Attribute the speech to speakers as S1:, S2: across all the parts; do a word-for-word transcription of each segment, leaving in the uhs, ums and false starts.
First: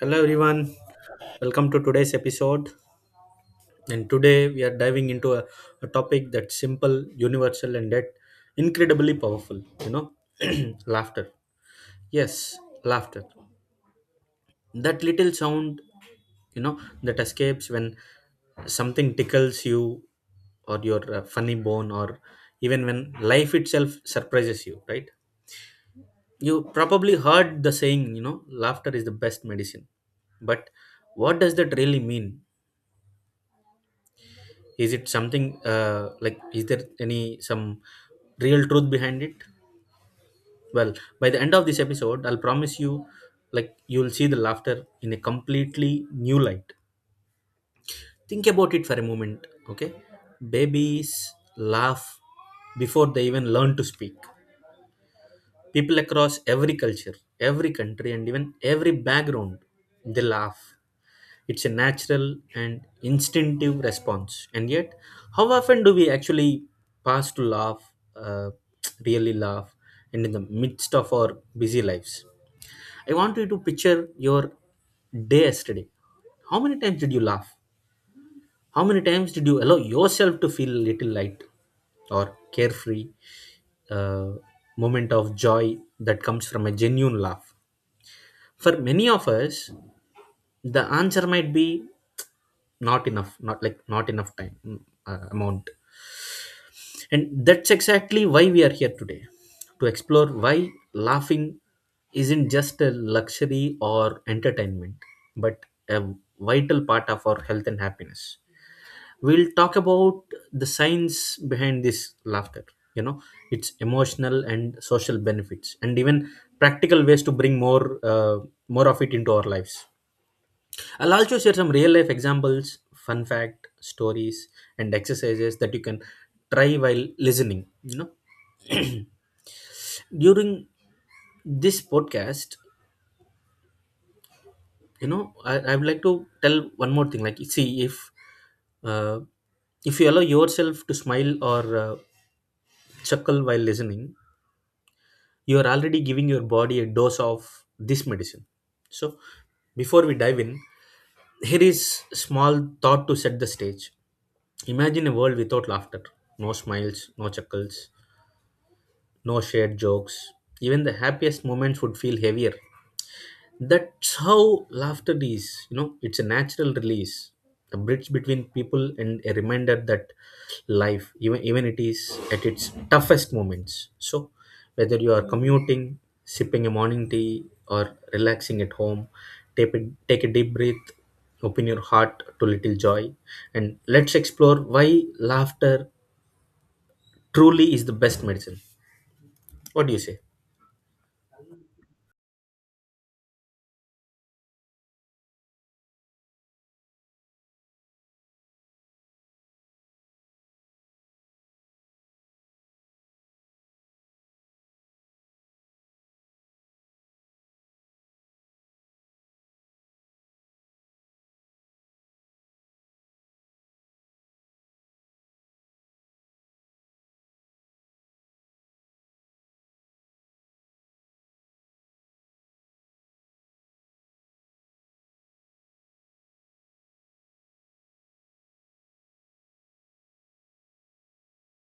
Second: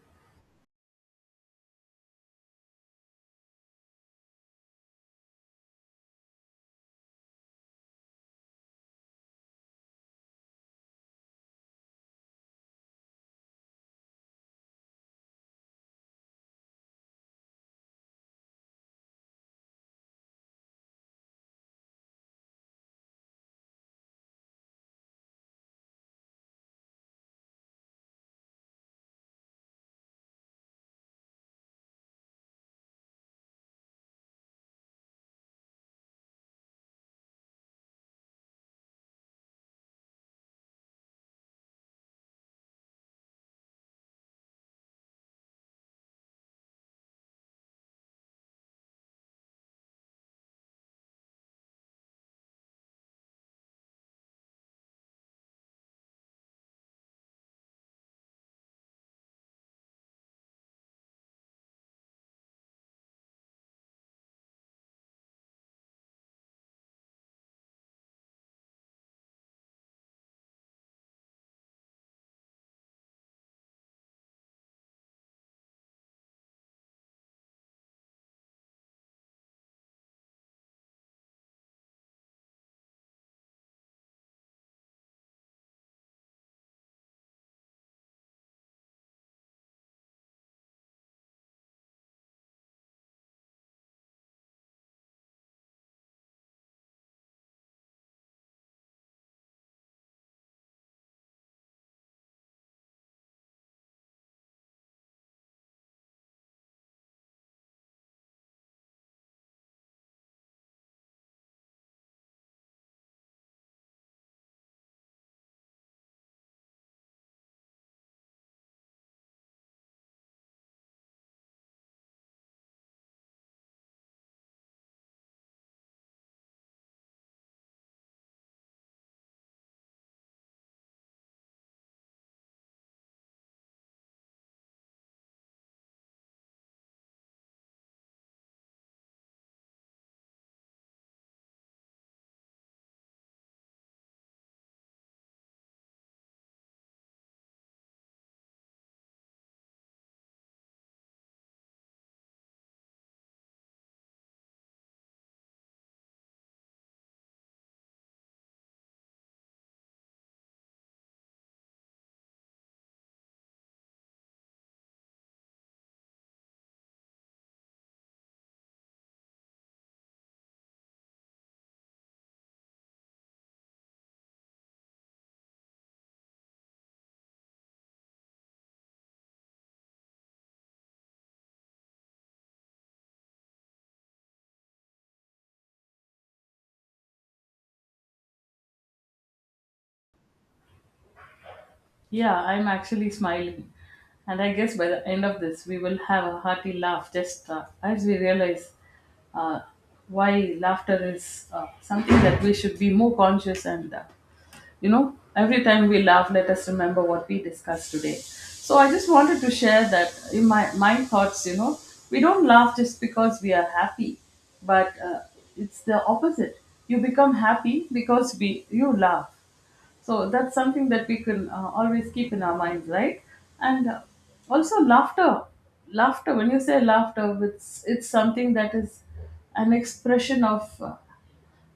S1: Hello everyone, welcome to today's episode. And today we are diving into a, a topic that's simple, universal, and yet incredibly powerful. You know, laughter. Yes, laughter. That little sound, you know, that escapes when something tickles you, or your uh, funny bone, or even when life itself surprises you, right? You probably heard the saying, you know, laughter is the best medicine. But what does that really mean? Is it something uh, like is there any some real truth behind it? Well, by the end of this episode, I'll promise you, like, you'll see the laughter in a completely new light. Think about it for a moment, okay? Babies laugh before they even learn to speak. People across every culture, every country, and even every background, they laugh. It's a natural and instinctive response, and yet how often do we actually pass to laugh, uh, really laugh? And in the midst of our busy lives, I want you to picture your day yesterday. How many times did you laugh? How many times did you allow yourself to feel a little light or carefree, uh, moment of joy that comes from a genuine laugh? For many of us, the answer might be not enough, not like not enough time mm, uh, amount. And that's exactly why we are here today, to explore why laughing isn't just a luxury or entertainment, but a vital part of our health and happiness. We'll talk about the science behind this laughter, you know its emotional and social benefits, and even practical ways to bring more uh, more of it into our lives. I'll also share some real life examples, fun fact stories, and exercises that you can try while listening you know During this podcast, you know I, I would like to tell one more thing, like, see if uh, if you allow yourself to smile or uh, chuckle while listening, you are already giving your body a dose of this medicine. So, before we dive in, here is small thought to set the stage. Imagine a world without laughter, no smiles, no chuckles, no shared jokes. Even the happiest moments would feel heavier. That's how laughter is you know It's a natural release, a bridge between people, and a reminder that life even even it is at its toughest moments. So whether you are commuting, sipping a morning tea, or relaxing at home, take a, take a deep breath, open your heart to little joy, and let's explore why laughter truly is the best medicine. What do you say?
S2: Yeah, I'm actually smiling. And I guess by the end of this, we will have a hearty laugh just uh, as we realize uh, why laughter is uh, something that we should be more conscious and, uh, you know, every time we laugh, let us remember what we discussed today. So I just wanted to share that in my, my thoughts, you know, we don't laugh just because we are happy, but uh, it's the opposite. You become happy because we, you laugh, so that's something that we can uh, always keep in our minds, right? And uh, also laughter, laughter. When you say laughter, it's it's something that is an expression of uh,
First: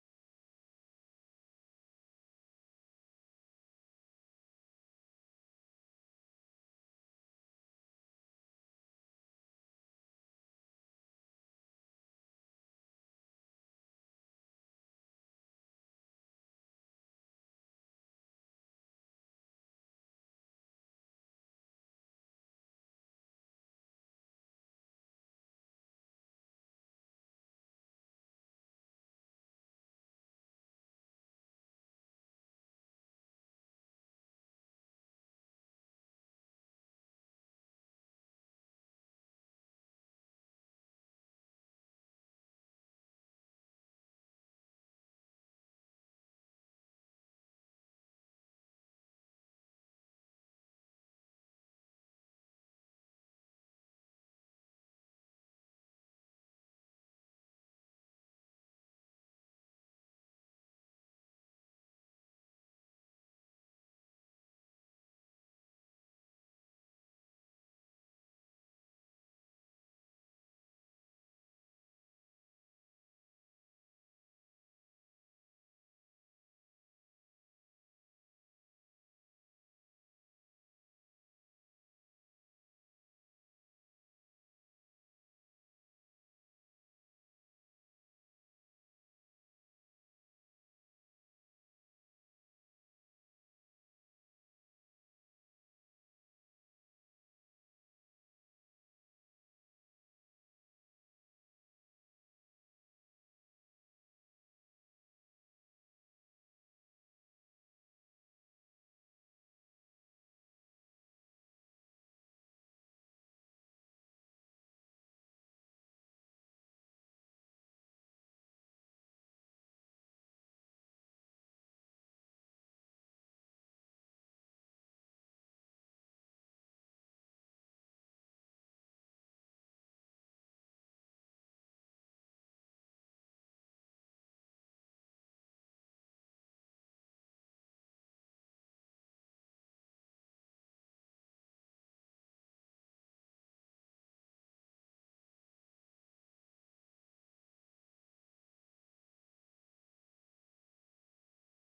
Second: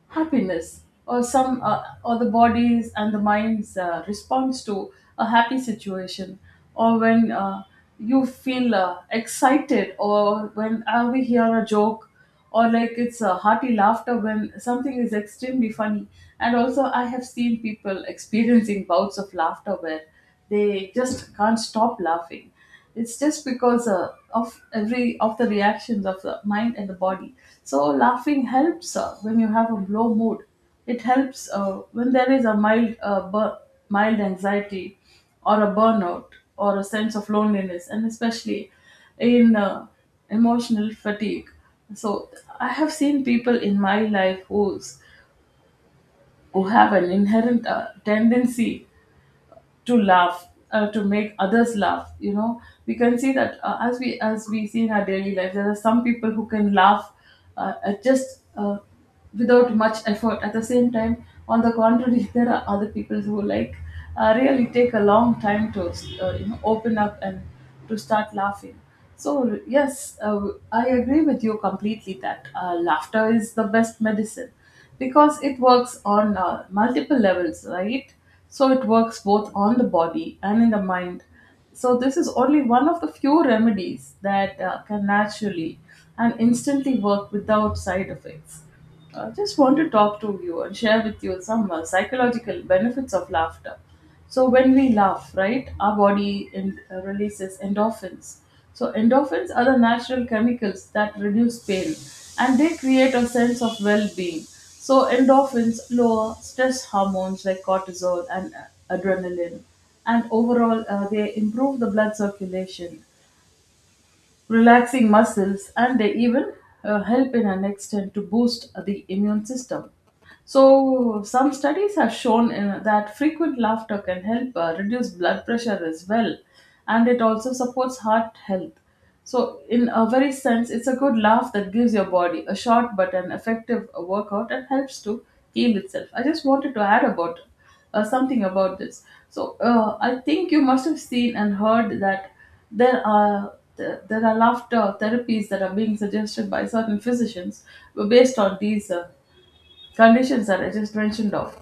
S2: happiness, or some uh, or the body's and the mind's uh, response to a happy situation, or when uh, you feel uh, excited, or when uh, we hear a joke, or like it's a hearty laughter when something is extremely funny. And also I have seen people experiencing bouts of laughter where they just can't stop laughing. It's just because uh, of every of the reactions of the mind and the body. So laughing helps uh, when you have a low mood. It helps uh, when there is a mild uh, bur- mild anxiety, or a burnout, or a sense of loneliness, and especially in uh, emotional fatigue. So I have seen people in my life who's who have an inherent uh, tendency to laugh, uh, to make others laugh, you know. We can see that uh, as we as we see in our daily life, there are some people who can laugh uh, at just uh, without much effort. At the same time, on the contrary, there are other people who, like, uh, really take a long time to, uh, you know, open up and to start laughing. So, yes, uh, I agree with you completely that uh, laughter is the best medicine because it works on uh, multiple levels, right? So, it works both on the body and in the mind. So, this is only one of the few remedies that uh, can naturally and instantly work without side effects. I just want to talk to you and share with you some uh, psychological benefits of laughter. So when we laugh, right, our body en- uh, releases endorphins. So endorphins are the natural chemicals that reduce pain and they create a sense of well-being. So endorphins lower stress hormones like cortisol and uh, adrenaline, and overall uh, they improve the blood circulation, relaxing muscles, and they even uh, help in an extent to boost the immune system. So, some studies have shown uh, that frequent laughter can help uh, reduce blood pressure as well, and it also supports heart health. So, in a very sense, it's a good laugh that gives your body a short but an effective workout and helps to heal itself. I just wanted to add about uh, something about this. So uh, I think you must have seen and heard that there are th- there are laughter therapies that are being suggested by certain physicians based on these uh, conditions that I just mentioned of.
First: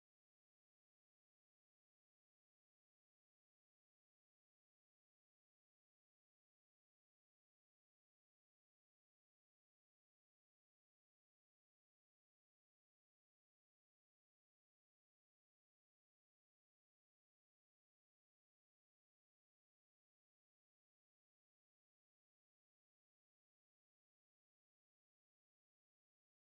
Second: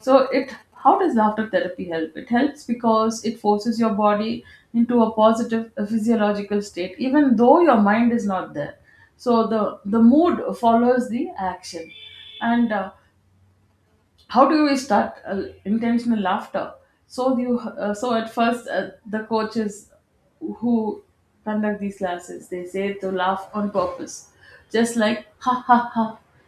S2: So it how does laughter therapy help? It helps because it forces your body into a positive uh, physiological state, even though your mind is not there. So the the mood follows the action, and uh, how do you start uh, intentional laughter? So do you uh, so at first, uh, the coaches who conduct these classes, they say to laugh on purpose, just like ha ha ha.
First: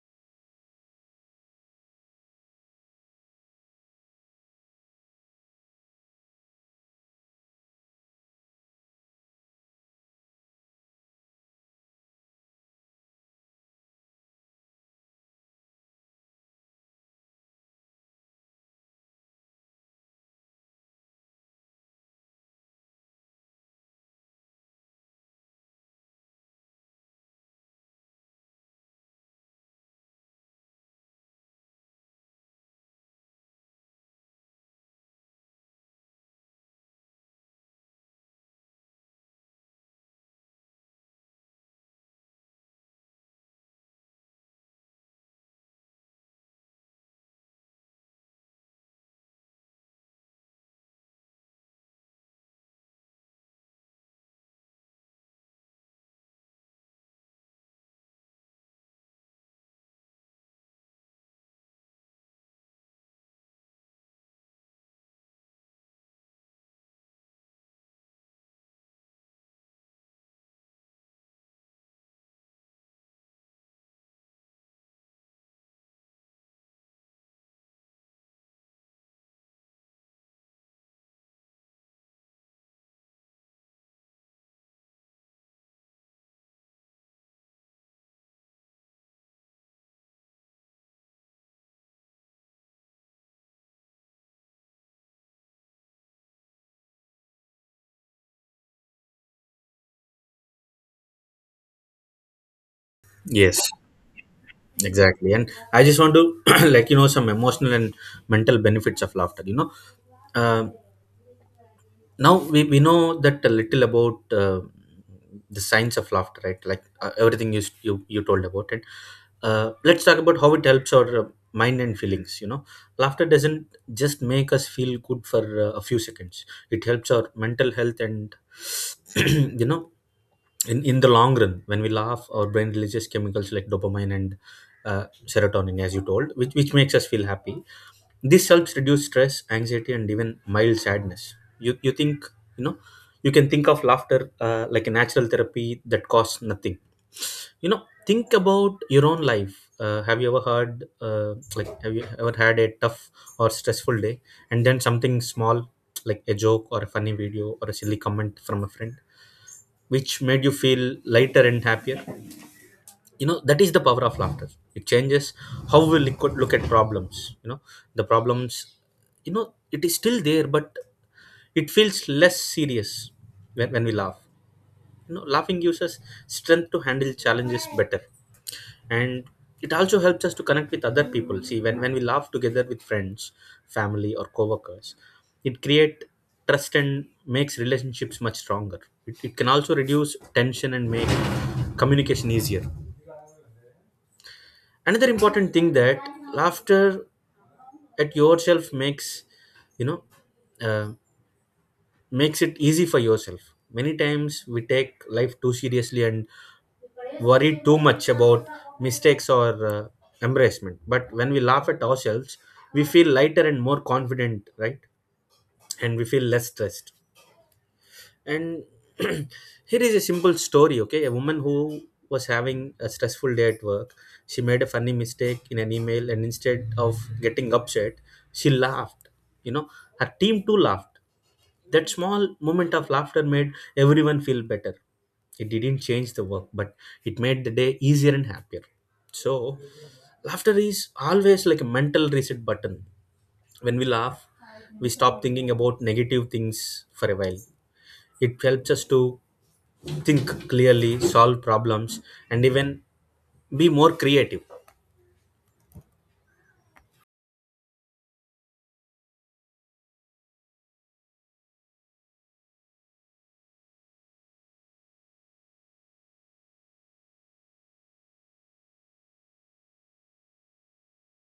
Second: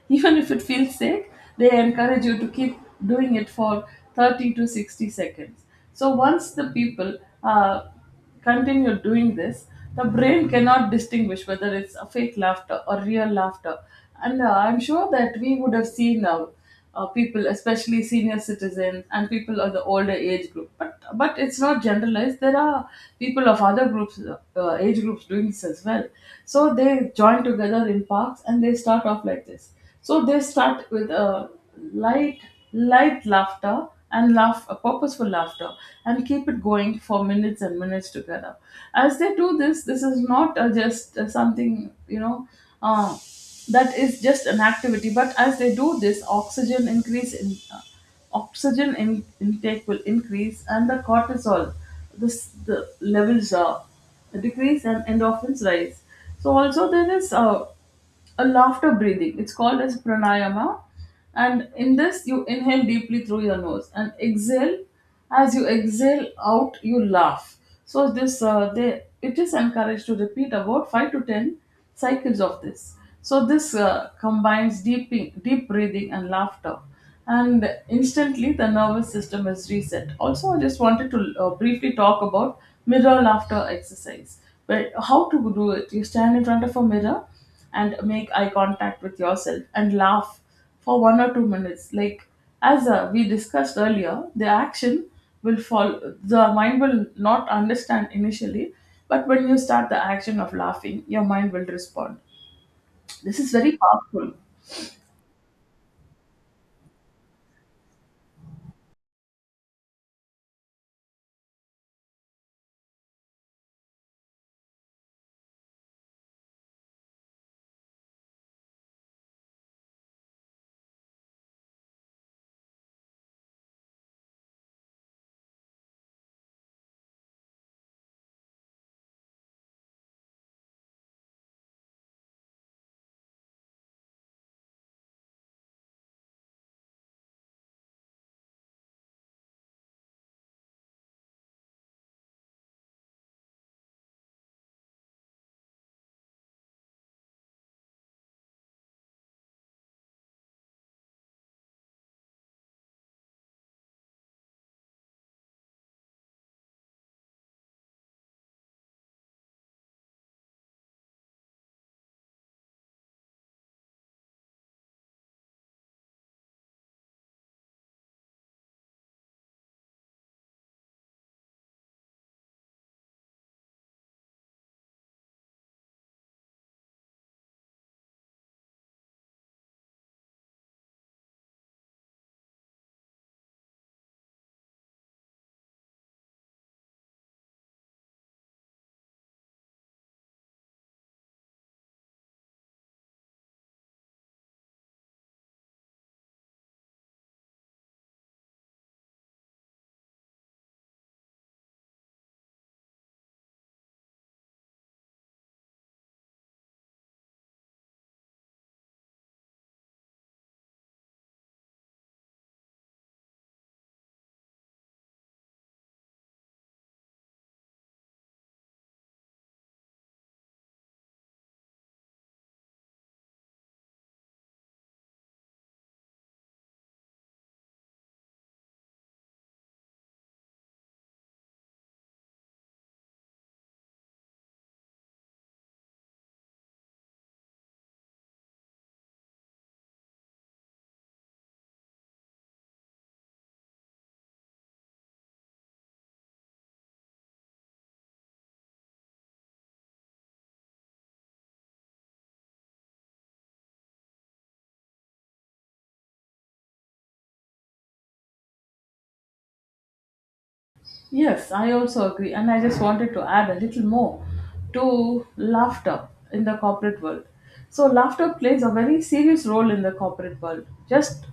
S2: Even if it feels sick, they encourage you to keep doing it for thirty to sixty seconds. So once the people, uh, continue doing this, the brain cannot distinguish whether it's a fake laughter or real laughter. And uh, I'm sure that we would have seen uh, uh, people, especially senior citizens and people of the older age group. But but it's not generalized. There are people of other groups, uh, uh, age groups, doing this as well. So they join together in parks and they start off like this. So they start with a light, light laughter, and laugh, a purposeful laughter, and keep it going for minutes and minutes together. As they do this, this is not uh, just uh, something you know uh, that is just an activity, but as they do this, oxygen increase in uh, oxygen in, intake will increase, and the cortisol, this the levels are decrease and endorphins rise. So also there is uh, a laughter breathing. It's called as pranayama. And in this, you inhale deeply through your nose and exhale. As you exhale out, you laugh. So this, uh, they, it is encouraged to repeat about five to ten cycles of this. So this uh, combines deep, deep breathing and laughter, and instantly the nervous system is reset. Also, I just wanted to uh, briefly talk about mirror laughter exercise. But how to do it? You stand in front of a mirror and make eye contact with yourself and laugh for one or two minutes. Like as uh, we discussed earlier, the action will fall. The mind will not understand initially, but when you start the action of laughing, your mind will respond. This is
S1: Yes,
S2: very powerful.
S1: exactly. And I just want to, like, you know, some emotional and mental benefits of laughter. You know, Um Now we, we know that a little about uh, the science of laughter, right? Like, uh, everything you, s- you you told about it. Uh, let's talk about how it helps our uh, mind and feelings you know Laughter doesn't just make us feel good for uh, a few seconds. It helps our mental health and you know, in, in the long run, when we laugh, our brain releases chemicals like dopamine and uh, serotonin, as you told, which, which makes us feel happy. This helps reduce stress, anxiety, and even mild sadness, you, you think. You know, you can think of laughter uh, like a natural therapy that costs nothing. You know, think about your own life. Uh, have you ever heard uh, like have you ever had a tough or stressful day, and then something small, like a joke or a funny video or a silly comment from a friend, which made you feel lighter and happier? You know, that is the power of laughter. It changes how we look at, look at problems. You know, the problems, you know, it is still there, but it feels less serious when, when we laugh. You know, laughing gives us strength to handle challenges better, and it also helps us to connect with other people. See, when, when we laugh together with friends, family, or coworkers, it creates trust and makes relationships much stronger. It, it can also reduce tension and make communication easier. Another important thing that laughter at yourself makes, you know uh, makes it easy for yourself. Many times we take life too seriously and worry too much about mistakes or uh, embarrassment. But when we laugh at ourselves, we feel lighter and more confident, right? And we feel less stressed. And here is a simple story, okay? A woman who was having a stressful day at work. She made a funny mistake in an email, and instead of getting upset, she laughed. You know, her team too laughed. That small moment of laughter made everyone feel better. It didn't change the work, but it made the day easier and happier. So, laughter is always like a mental reset button. When we laugh, we stop thinking about negative things for a while. It helps us to think clearly, solve problems, and even be more creative.
S2: Yes, I also agree. And I just wanted to add a little more to laughter in the corporate world. So, laughter plays a very serious role in the corporate world. Just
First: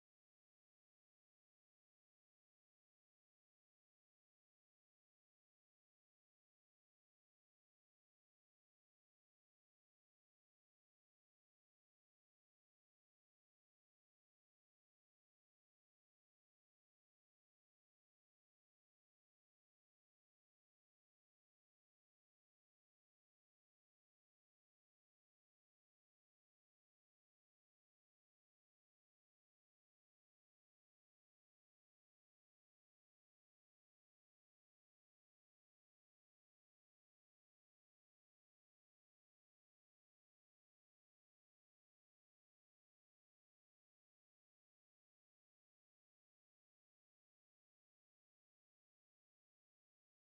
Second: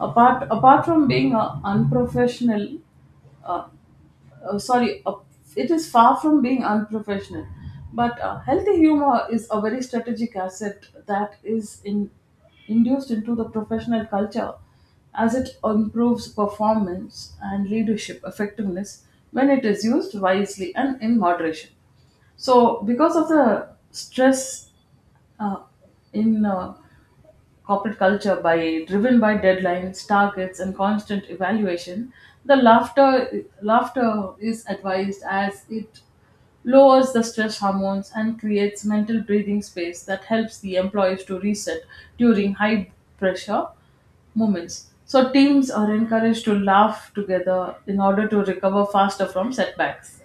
S2: apart, apart from being uh, unprofessional, uh, sorry, uh, it is far from being unprofessional. But uh, healthy humor is a very strategic asset that is in, induced into the professional culture as it improves performance and leadership effectiveness when it is used wisely and in moderation. So, because of the stress uh, in uh, corporate culture by driven by deadlines, targets, and constant evaluation, the laughter laughter is advised as it lowers the stress hormones and creates mental breathing space that helps the employees to reset during high pressure moments. So teams are encouraged to laugh together in order to recover faster from setbacks.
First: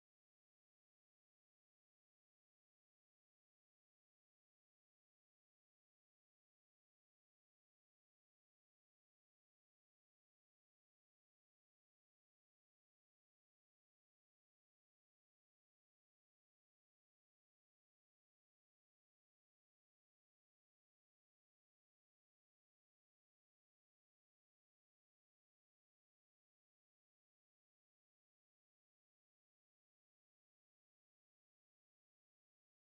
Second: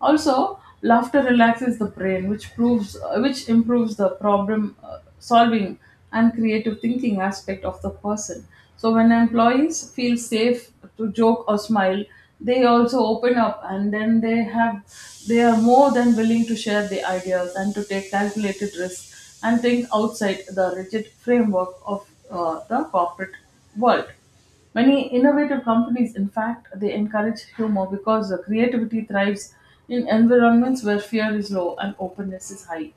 S2: Also, laughter relaxes the brain, which proves uh, which improves the problem uh, solving and creative thinking aspect of the person. So when employees feel safe to joke or smile, they also open up, and then they have they are more than willing to share the ideas and to take calculated risks and think outside the rigid framework of uh, the corporate world. Many innovative companies, in fact, they encourage humor because the creativity thrives in environments where fear is low and openness is high.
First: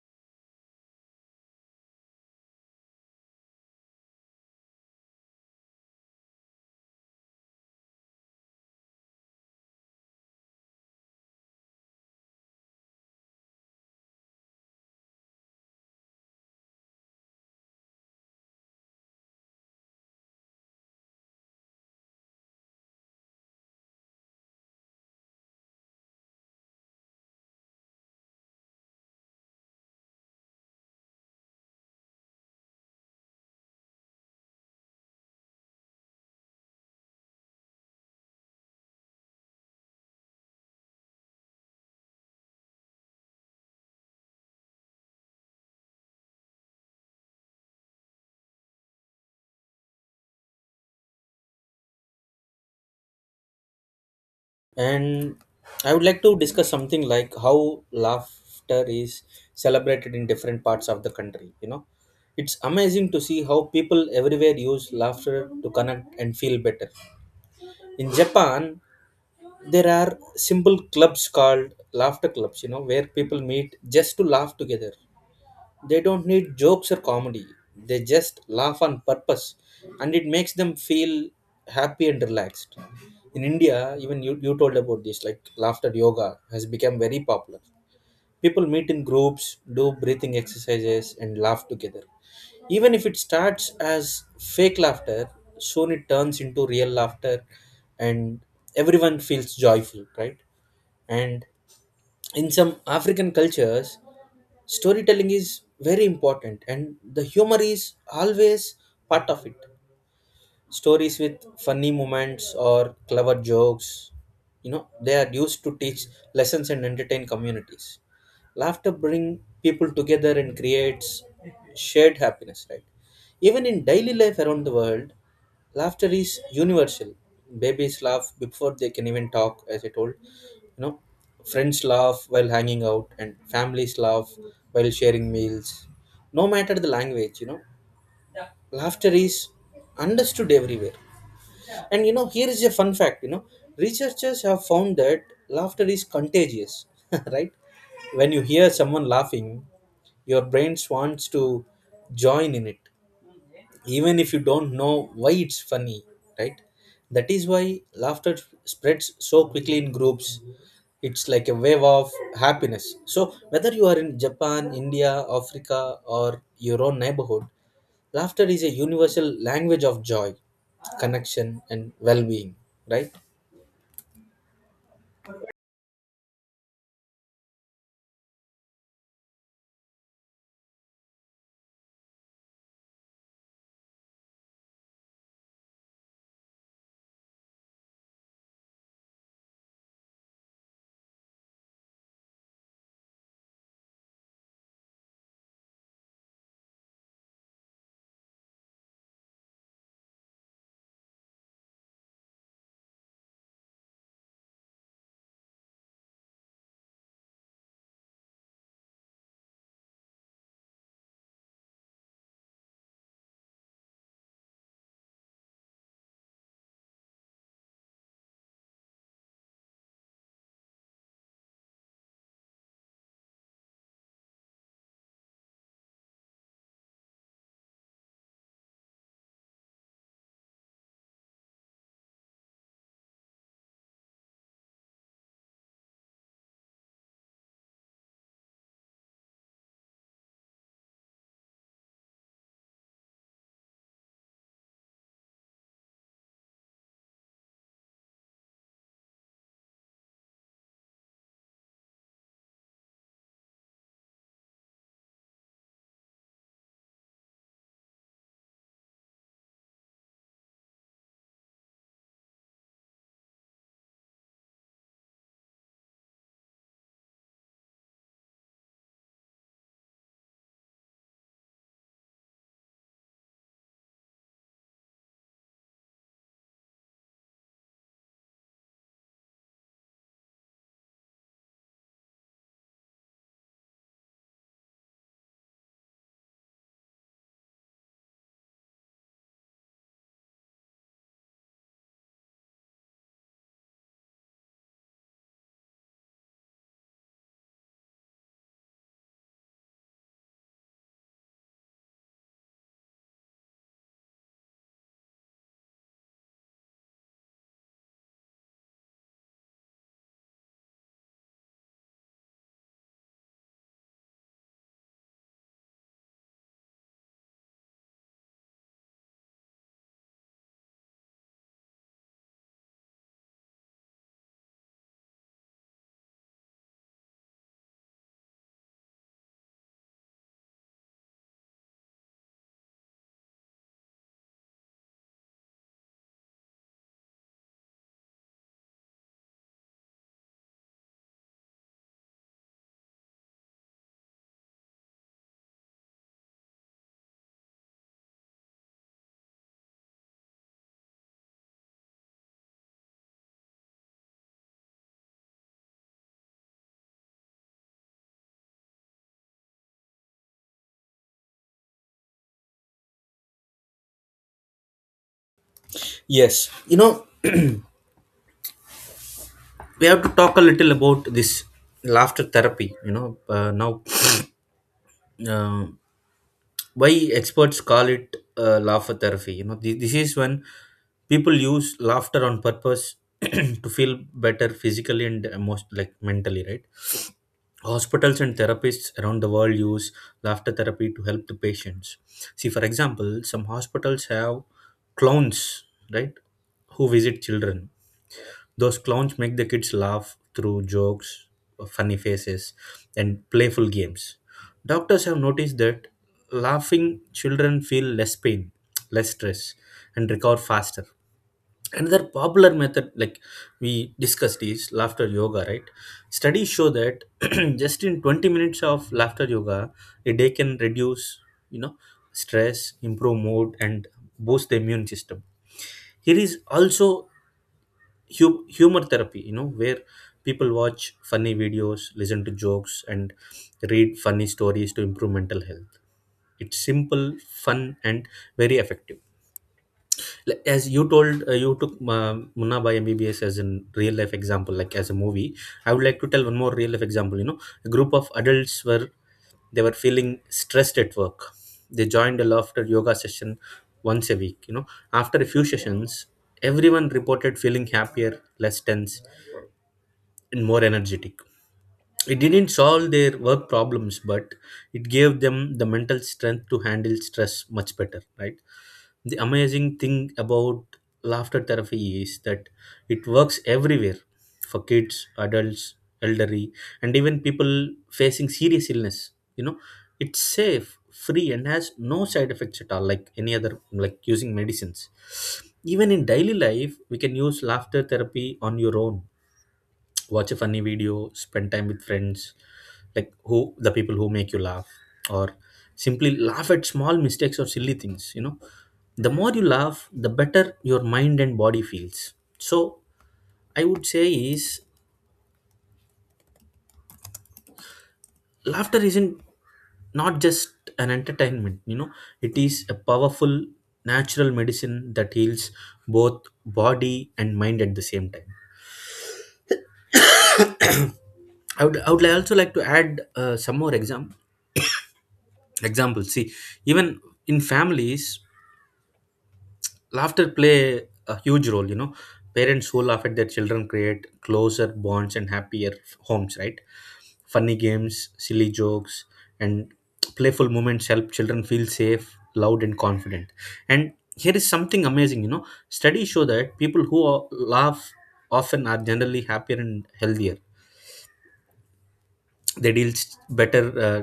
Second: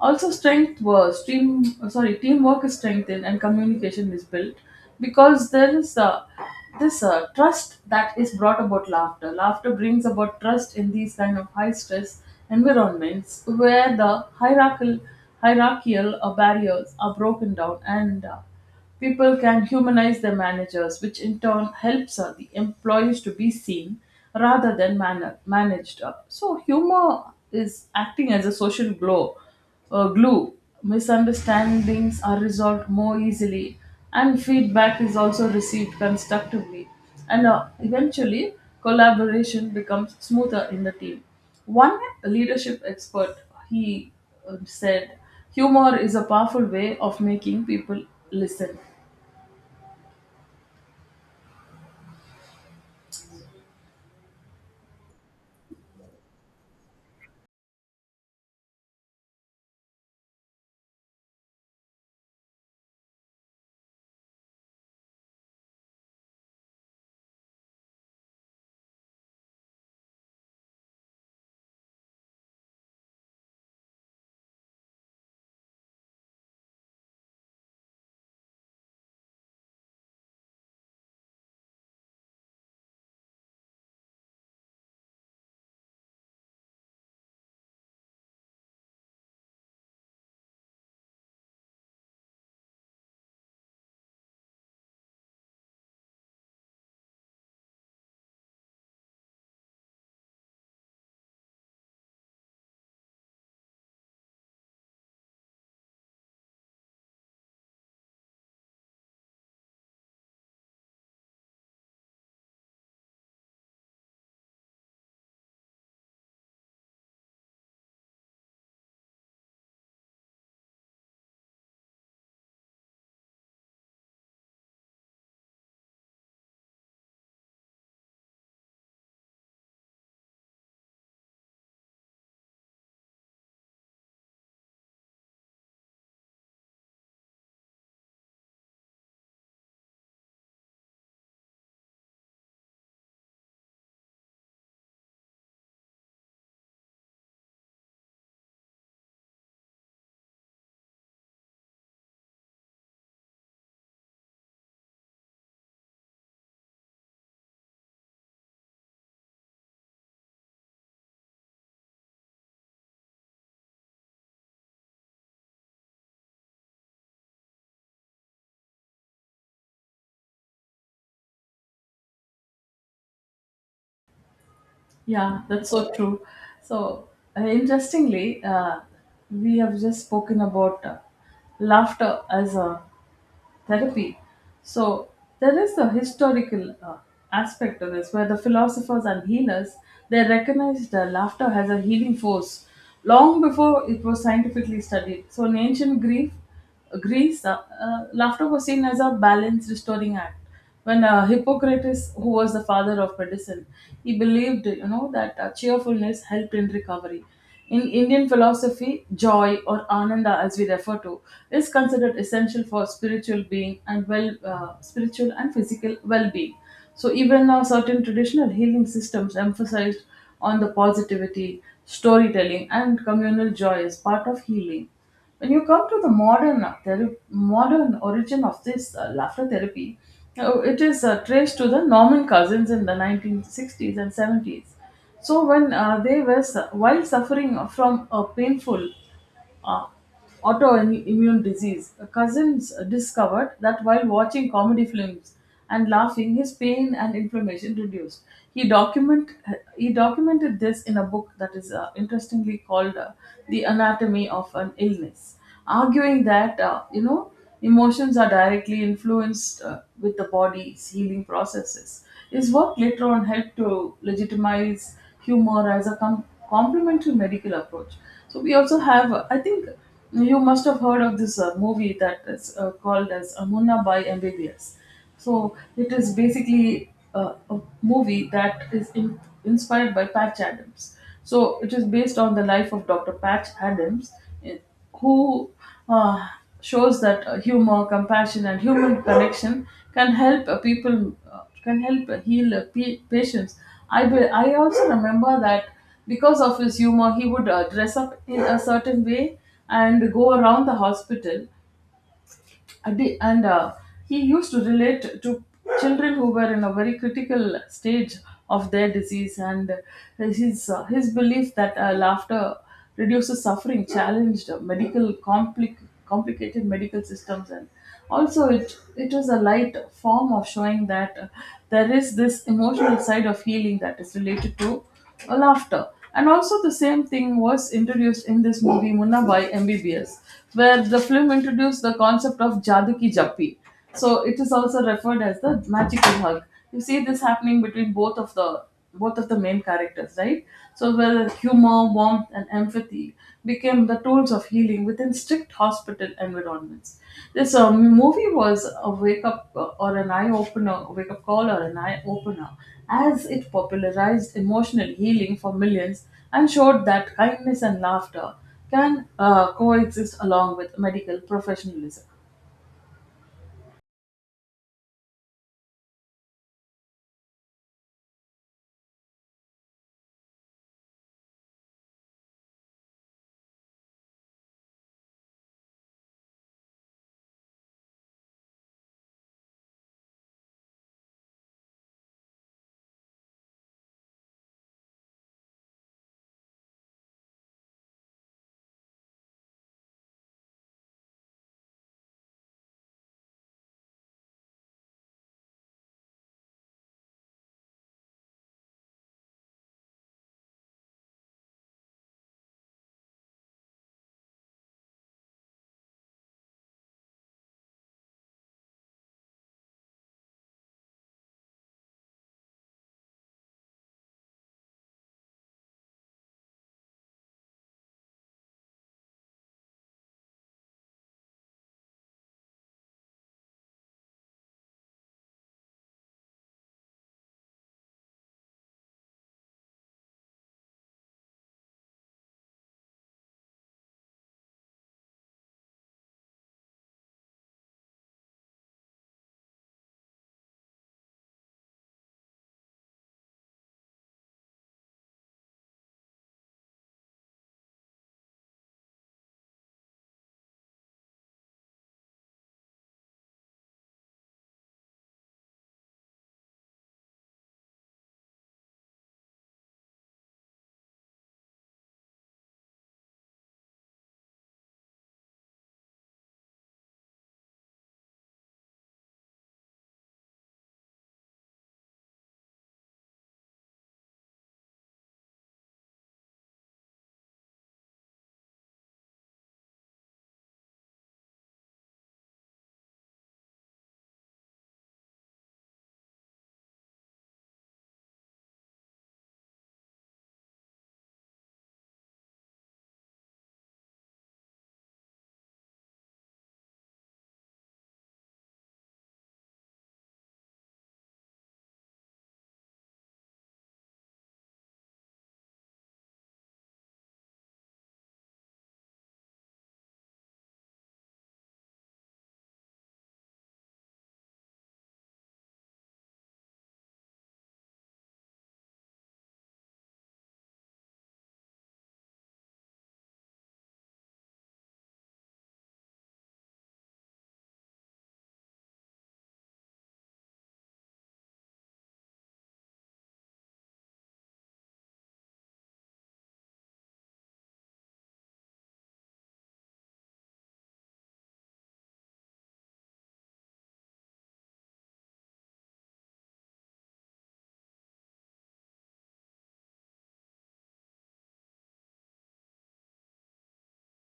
S2: Also, strength was team. Uh, Sorry, teamwork is strengthened and communication is built because there is uh, this uh, trust that is brought about laughter. Laughter brings about trust in these kind of high stress environments where the hierarchical hierarchical uh, barriers are broken down, and uh, people can humanize their managers, which in turn helps uh, the employees to be seen rather than man- managed. Uh, So, humor is acting as a social glow uh, glue. Misunderstandings are resolved more easily, and feedback is also received constructively. And uh, eventually, collaboration becomes smoother in the team. One leadership expert, he uh, said, "Humor is a powerful way of making people listen."
S1: And I would like to discuss something like how laughter is celebrated in different parts of the country. You know, it's amazing to see how people everywhere use laughter to connect and feel better. In Japan, there are simple clubs called laughter clubs, you know, where people meet just to laugh together. They don't need jokes or comedy. They just laugh on purpose, and it makes them feel happy and relaxed. In India, even you, you told about this, like laughter yoga has become very popular. People meet in groups, do breathing exercises, and laugh together. Even if it starts as fake laughter, soon it turns into real laughter, and everyone feels joyful, right? And in some African cultures, storytelling is very important, and the humor is always part of it. Stories with funny moments or clever jokes, you know, they are used to teach lessons and entertain communities. Laughter bring people together and creates shared happiness, right? Even in daily life around the world, laughter is universal. Babies laugh before they can even talk, as I told. You know, friends laugh while hanging out, and families laugh while sharing meals. No matter the language, you know, laughter is understood everywhere. And you know, here is a fun fact. You know, researchers have found that laughter is contagious, right? When you hear someone laughing, your brain wants to join in it, even if you don't know why it's funny, right? That is why laughter spreads so quickly in groups. It's like a wave of happiness. So whether you are in Japan, India, Africa, or your own neighborhood, laughter is a universal language of joy, connection, and well-being, right?
S2: Yeah, that's so true. So, uh, interestingly, uh, we have just spoken about uh, laughter as a therapy. So there is a historical uh, aspect to this where the philosophers and healers, they recognized that laughter has a healing force long before it was scientifically studied. So in ancient Greek, Greece, uh, uh, laughter was seen as a balance restoring act. When uh, Hippocrates, who was the father of medicine, he believed, you know, that uh, cheerfulness helped in recovery. In Indian philosophy, joy or ananda, as we refer to, is considered essential for spiritual being and well, uh, spiritual and physical well-being. So even now, certain traditional healing systems emphasized on the positivity, storytelling, and communal joy as part of healing. When you come to the modern uh, thera- modern origin of this uh, laughter therapy, uh, it is uh, traced to the Norman cousins in the nineteen sixties and seventies. So when uh, they were su- while suffering from a painful uh, autoimmune disease, cousins discovered that while watching comedy films and laughing, his pain and inflammation reduced. He document he documented this in a book that is uh, interestingly called, uh, "The Anatomy of an Illness," arguing that, uh, you know, emotions are directly influenced uh, with the body's healing processes. His work later on helped to legitimize humor as a com- complementary medical approach. So we also have, I think you must have heard of this uh, movie that is uh, called as Amuna by M B B S. So it is basically uh, a movie that is in, inspired by Patch Adams. So it is based on the life of doctor Patch Adams, eh, who uh, shows that uh, humor, compassion, and human connection can help uh, people uh, can help uh, heal uh, pa- patients. I be- I also remember that because of his humor, he would uh, dress up in a certain way and go around the hospital and the- and, uh, he used to relate to children who were in a very critical stage of their disease, and his uh, his belief that uh, laughter reduces suffering challenged medical compli- complicated medical systems. And also, it it is a light form of showing that uh, there is this emotional side of healing that is related to uh, laughter. And also, the same thing was introduced in this movie Munna by M B B S, where the film introduced the concept of Jadu Ki Jappi. So it is also referred as the magical hug. You see this happening between both of the both of the main characters, right? So where humor, warmth, and empathy became the tools of healing within strict hospital environments. This uh, movie was a wake up uh, or an eye opener, wake up call or an eye opener, as it popularized emotional healing for millions and showed that kindness and laughter can uh, coexist along with medical professionalism.
S1: Yes, you know, we have to talk a little about this laughter therapy. You know uh, now uh, why experts call it uh, laughter therapy? You know, this this is when people use laughter on purpose to feel better physically and most like mentally, right? Hospitals and therapists around the world use laughter therapy to help the patients. See, for example, some hospitals have clowns, right, who visit children. Those clowns make the kids laugh through jokes, funny faces, and playful games. Doctors have noticed that laughing children feel less pain, less stress, and recover faster. Another popular method, like we discussed, is laughter yoga, right? Studies show that just in twenty minutes of laughter yoga, a day can reduce, you know, stress, improve mood, and boost the immune system. Here is also hu- humor therapy, you know, where people watch funny videos, listen to jokes, and read funny stories to improve mental health. It's simple, fun, and very effective. Like, as you told, uh, you took uh, munna by mbbs as a real life example, like as a movie, I would like to tell one more real life example. You know, a group of adults were, they were feeling stressed at work. They joined a laughter yoga session once a week. You know, after a few sessions, everyone reported feeling happier, less tense, and more energetic. It didn't solve their work problems, but it gave them the mental strength to handle stress much better, right? The amazing thing about laughter therapy is that it works everywhere, for kids, adults, elderly, and even people facing serious illness. You know, it's safe, free, and has no side effects at all, like any other, like using medicines. Even in daily life, we can use laughter therapy on your own. Watch a funny video, spend time with friends, like who the people who make you laugh, or simply laugh at small mistakes or silly things. You know, the more you laugh, the better your mind and body feels. So I would say is, laughter isn't not just an entertainment. You know, it is a powerful natural medicine that heals both body and mind at the same time. I would, I would like, also like to add uh, some more exam examples. See, even in families, laughter play a huge role. You know, parents who laugh at their children create closer bonds and happier homes, right? Funny games, silly jokes, and playful moments help children feel safe, loud, and confident. And here is something amazing. You know, studies show that people who laugh often are generally happier and healthier. They deal s- better uh,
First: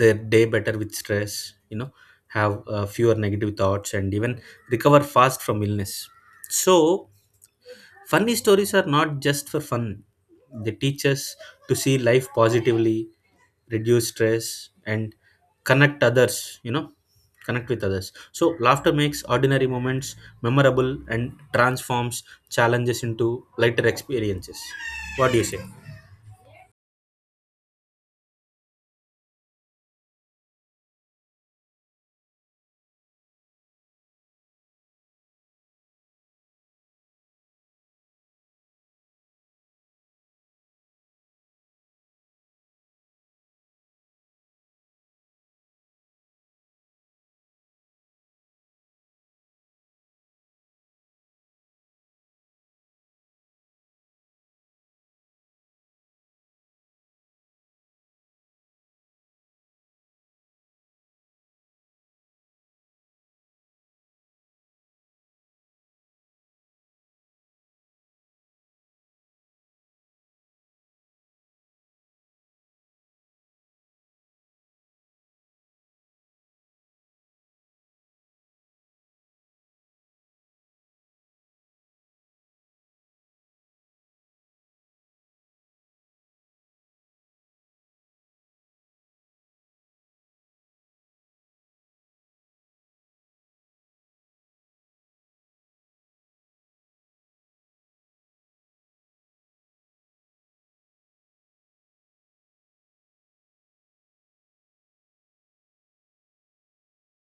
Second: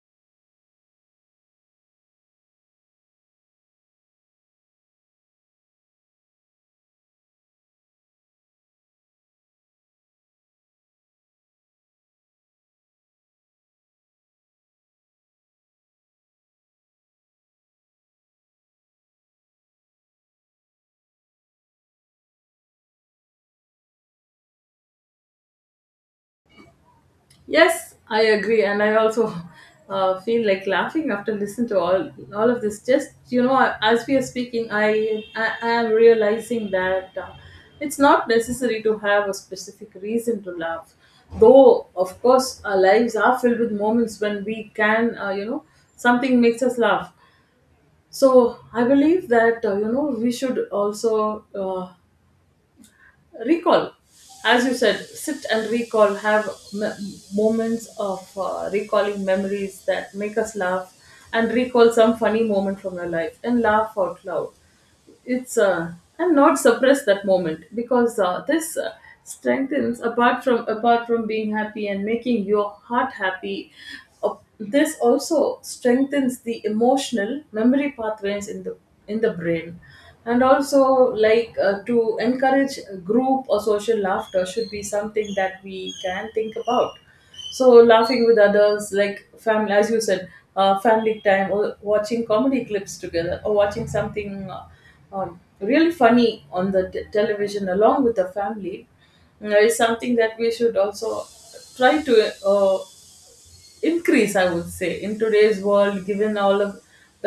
S1: their day better with stress. You know, have uh, fewer negative thoughts, and even recover fast from illness. So funny stories are not just for fun. They teach us to see life positively, reduce stress, and connect others, you know, connect with others. So laughter makes ordinary moments memorable and transforms challenges into lighter experiences. What do you say?
S2: Yes, I agree, and I also uh, feel like laughing after listening to all all of this. Just you know, as we are speaking, I I, I am realizing that uh, it's not necessary to have a specific reason to laugh. Though, of course, our lives are filled with moments when we can, uh, you know, something makes us laugh. So I believe that uh, you know, we should also uh, recall, as you said, sit and recall, have m- moments of uh, recalling memories that make us laugh, and recall some funny moment from your life and laugh out loud. It's uh, And not suppress that moment, because uh, this uh, strengthens, apart from apart from being happy and making your heart happy, uh, this also strengthens the emotional memory pathways in the in the brain. And also, like, uh, to encourage group or social laughter should be something that we can think about. So laughing with others, like family, as you said, uh, family time, or watching comedy clips together, or watching something uh, um, really funny on the t- television along with the family, uh, is something that we should also try to uh, increase, I would say, in today's world, given all of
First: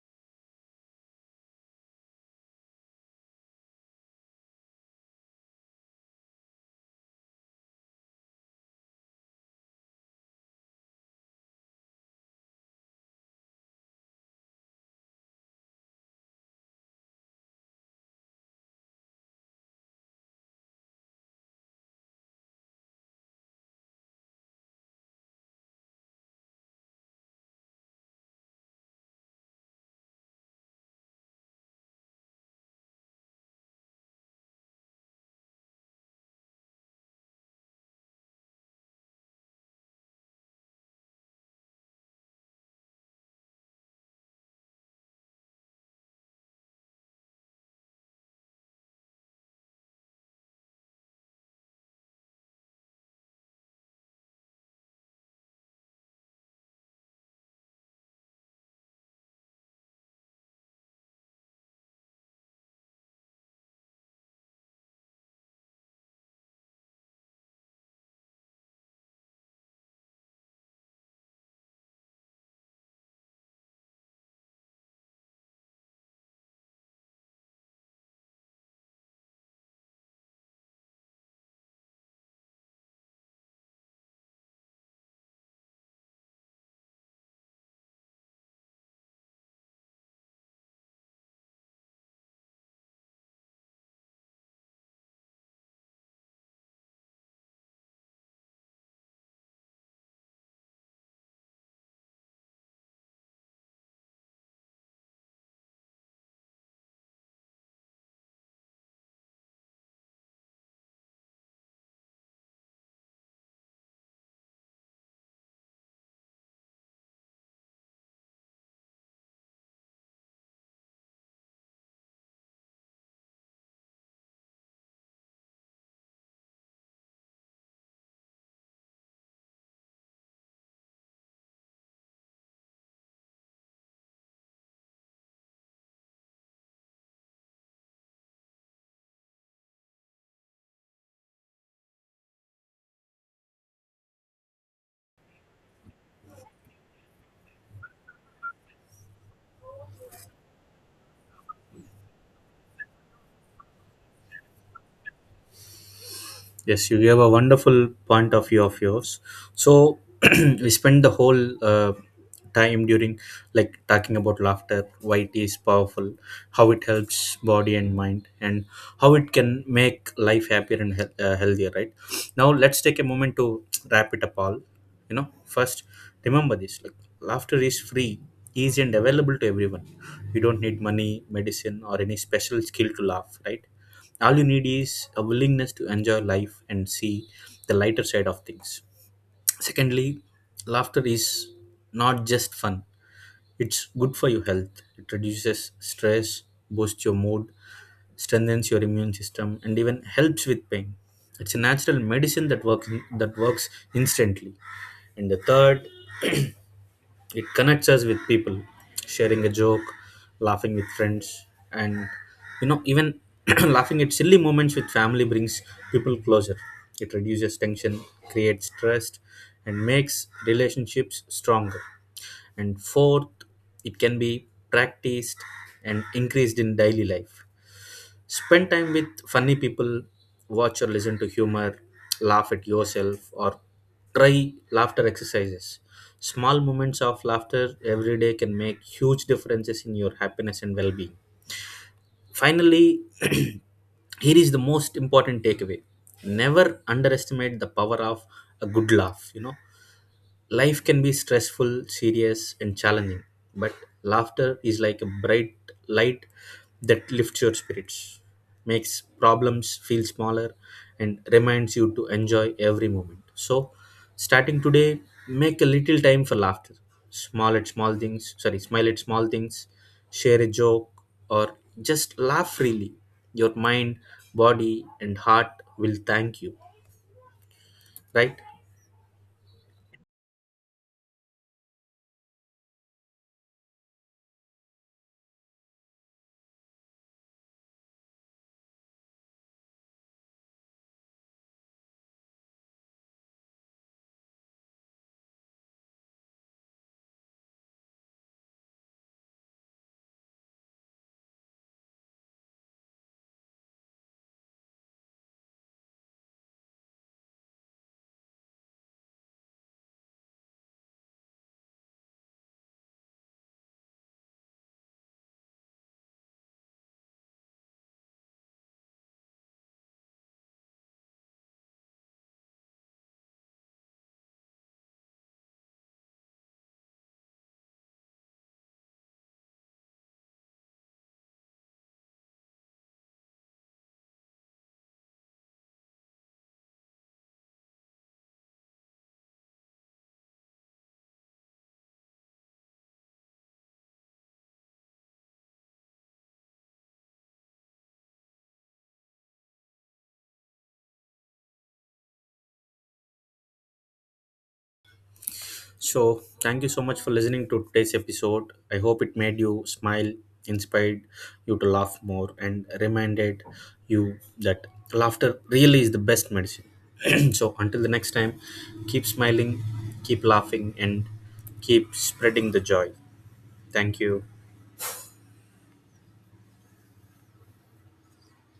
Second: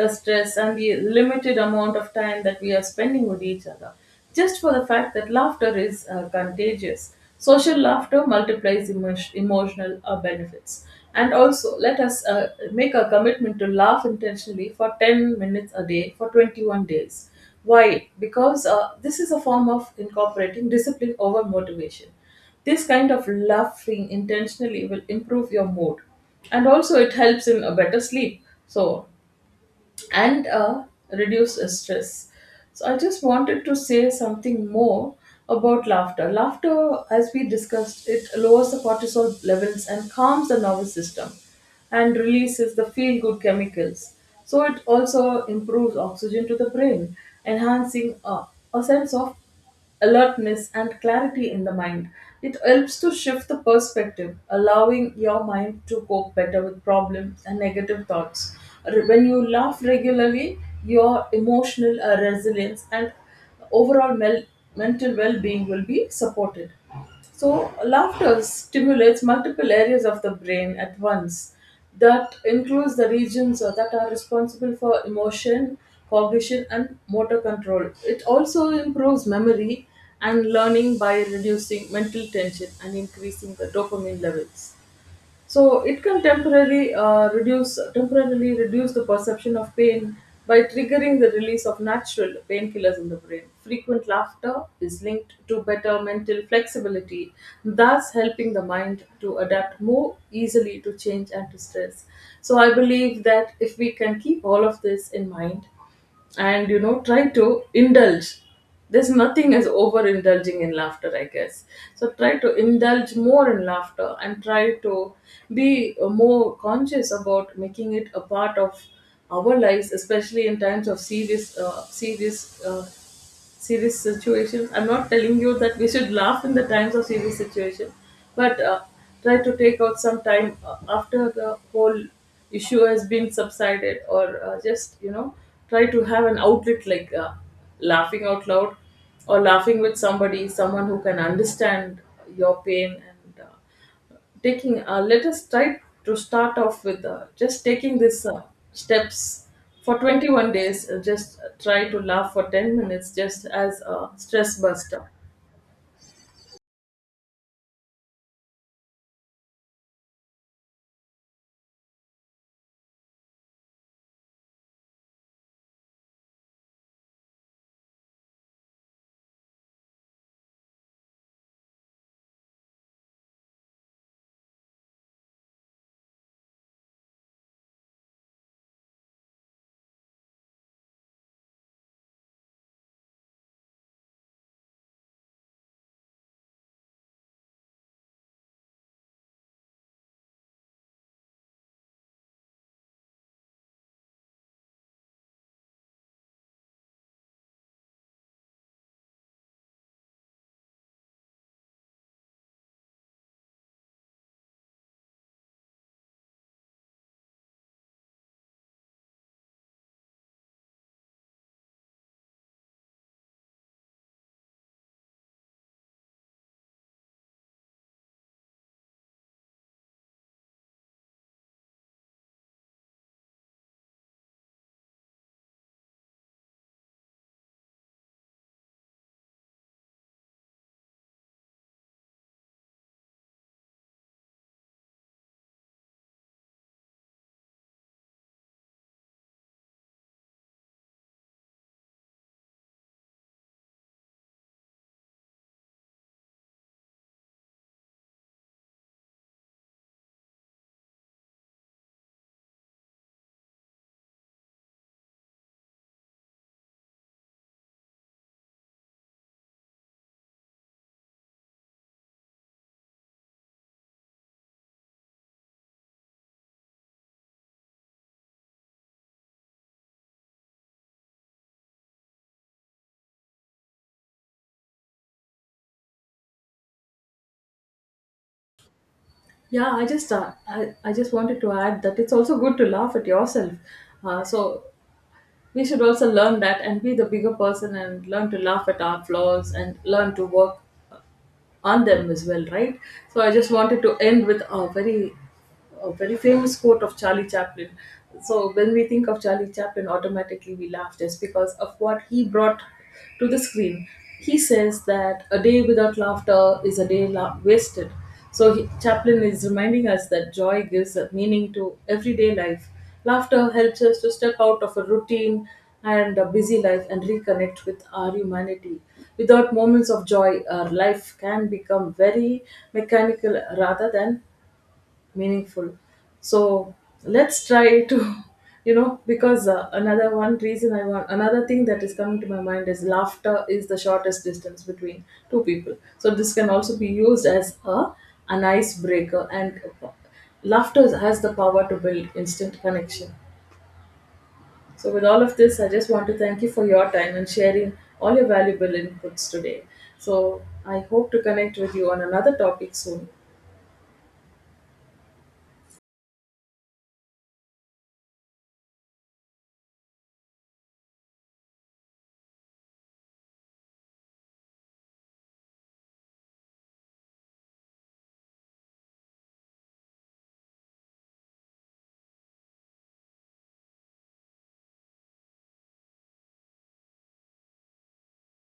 S2: the stress and the limited amount of time that we are spending with each other. Just for the fact that laughter is uh, contagious, social laughter multiplies emo- emotional uh, benefits. And also, let us uh, make a commitment to laugh intentionally for ten minutes a day for twenty-one days. Why? Because uh, this is a form of incorporating discipline over motivation. This kind of laughing intentionally will improve your mood, and also it helps in a better sleep. So, and uh, reduce uh, stress. So, I just wanted to say something more about laughter. Laughter, as we discussed, it lowers the cortisol levels and calms the nervous system and releases the feel good chemicals. So, it also improves oxygen to the brain, enhancing uh, a sense of alertness and clarity in the mind. It helps to shift the perspective, allowing your mind to cope better with problems and negative thoughts. Re- When you laugh regularly, your emotional uh, resilience and overall mel- mental well being will be supported. So, laughter stimulates multiple areas of the brain at once. That includes the regions uh, that are responsible for emotion, cognition, and motor control. It also improves memory and learning by reducing mental tension and increasing the dopamine levels. So it can temporarily uh, reduce temporarily reduce the perception of pain by triggering the release of natural painkillers in the brain. Frequent laughter is linked to better mental flexibility, thus helping the mind to adapt more easily to change and to stress. So I believe that if we can keep all of this in mind and you know try to indulge, there's nothing as overindulging in laughter, I guess. So try to indulge more in laughter and try to be uh, more conscious about making it a part of our lives, especially in times of serious uh, serious uh, serious situations. I'm not telling you that we should laugh in the times of serious situation, but uh, try to take out some time uh, after the whole issue has been subsided, or uh, just you know try to have an outlet, like uh, laughing out loud or laughing with somebody, someone who can understand your pain, and uh, taking uh, let us try to start off with uh, just taking this uh, steps for twenty-one days. Uh, just try to laugh for ten minutes, just as a stress buster.
S1: Yes, you gave a wonderful point of view of yours. So we spent the whole uh, time during like talking about laughter, why it is powerful, how it helps body and mind, and how it can make life happier and hea- uh, healthier. Right now, let's take a moment to wrap it up all. You know, first remember this: like laughter is free, easy, and available to everyone. You don't need money, medicine, or any special skill to laugh. Right, all you need is a willingness to enjoy life and see the lighter side of things. Secondly, laughter is not just fun, it's good for your health. It reduces stress, boosts your mood, strengthens your immune system, and even helps with pain. It's a natural medicine that works that works instantly. And the third, it connects us with people, sharing a joke, laughing with friends, and, you know, even laughing at silly moments with family brings people closer. It reduces tension, creates trust, and makes relationships stronger. And fourth, it can be practiced and increased in daily life. Spend time with funny people, watch or listen to humor, laugh at yourself, or try laughter exercises. Small moments of laughter every day can make huge differences in your happiness and well being. Finally, here is the most important takeaway, never underestimate the power of a good laugh. You know, life can be stressful, serious, and challenging, but laughter is like a bright light that lifts your spirits, makes problems feel smaller, and reminds you to enjoy every moment. So, starting today, make a little time for laughter. Small at small things, sorry, smile at small things, share a joke, or just laugh freely. Your mind, body, and heart will thank you, right?
S2: Yeah, I just uh, I, I just wanted to add that it's also good to laugh at yourself. Uh, so we should also learn that and be the bigger person and learn to laugh at our flaws and learn to work on them as well, right? So I just wanted to end with a very, a very famous quote of Charlie Chaplin. So when we think of Charlie Chaplin, automatically we laugh just because of what he brought to the screen. He says that a day without laughter is a day la- wasted. So he, Chaplin, is reminding us that joy gives a meaning to everyday life. Laughter helps us to step out of a routine and a busy life and reconnect with our humanity. Without moments of joy, our life can become very mechanical rather than meaningful. So let's try to, you know, because uh, another one reason I want, another thing that is coming to my mind is laughter is the shortest distance between two people. So this can also be used as a an icebreaker, and laughter has the power to build instant connection. So, with all of this, I just want to thank you for your time and sharing all your valuable inputs today. So, I hope to connect with you on another topic soon.
S1: So, thank you so much for listening to today's episode. I hope it made you smile, inspired you to laugh more, and reminded you that laughter really is the best medicine. So, until the next time, keep smiling, keep laughing, and keep spreading the joy. Thank you.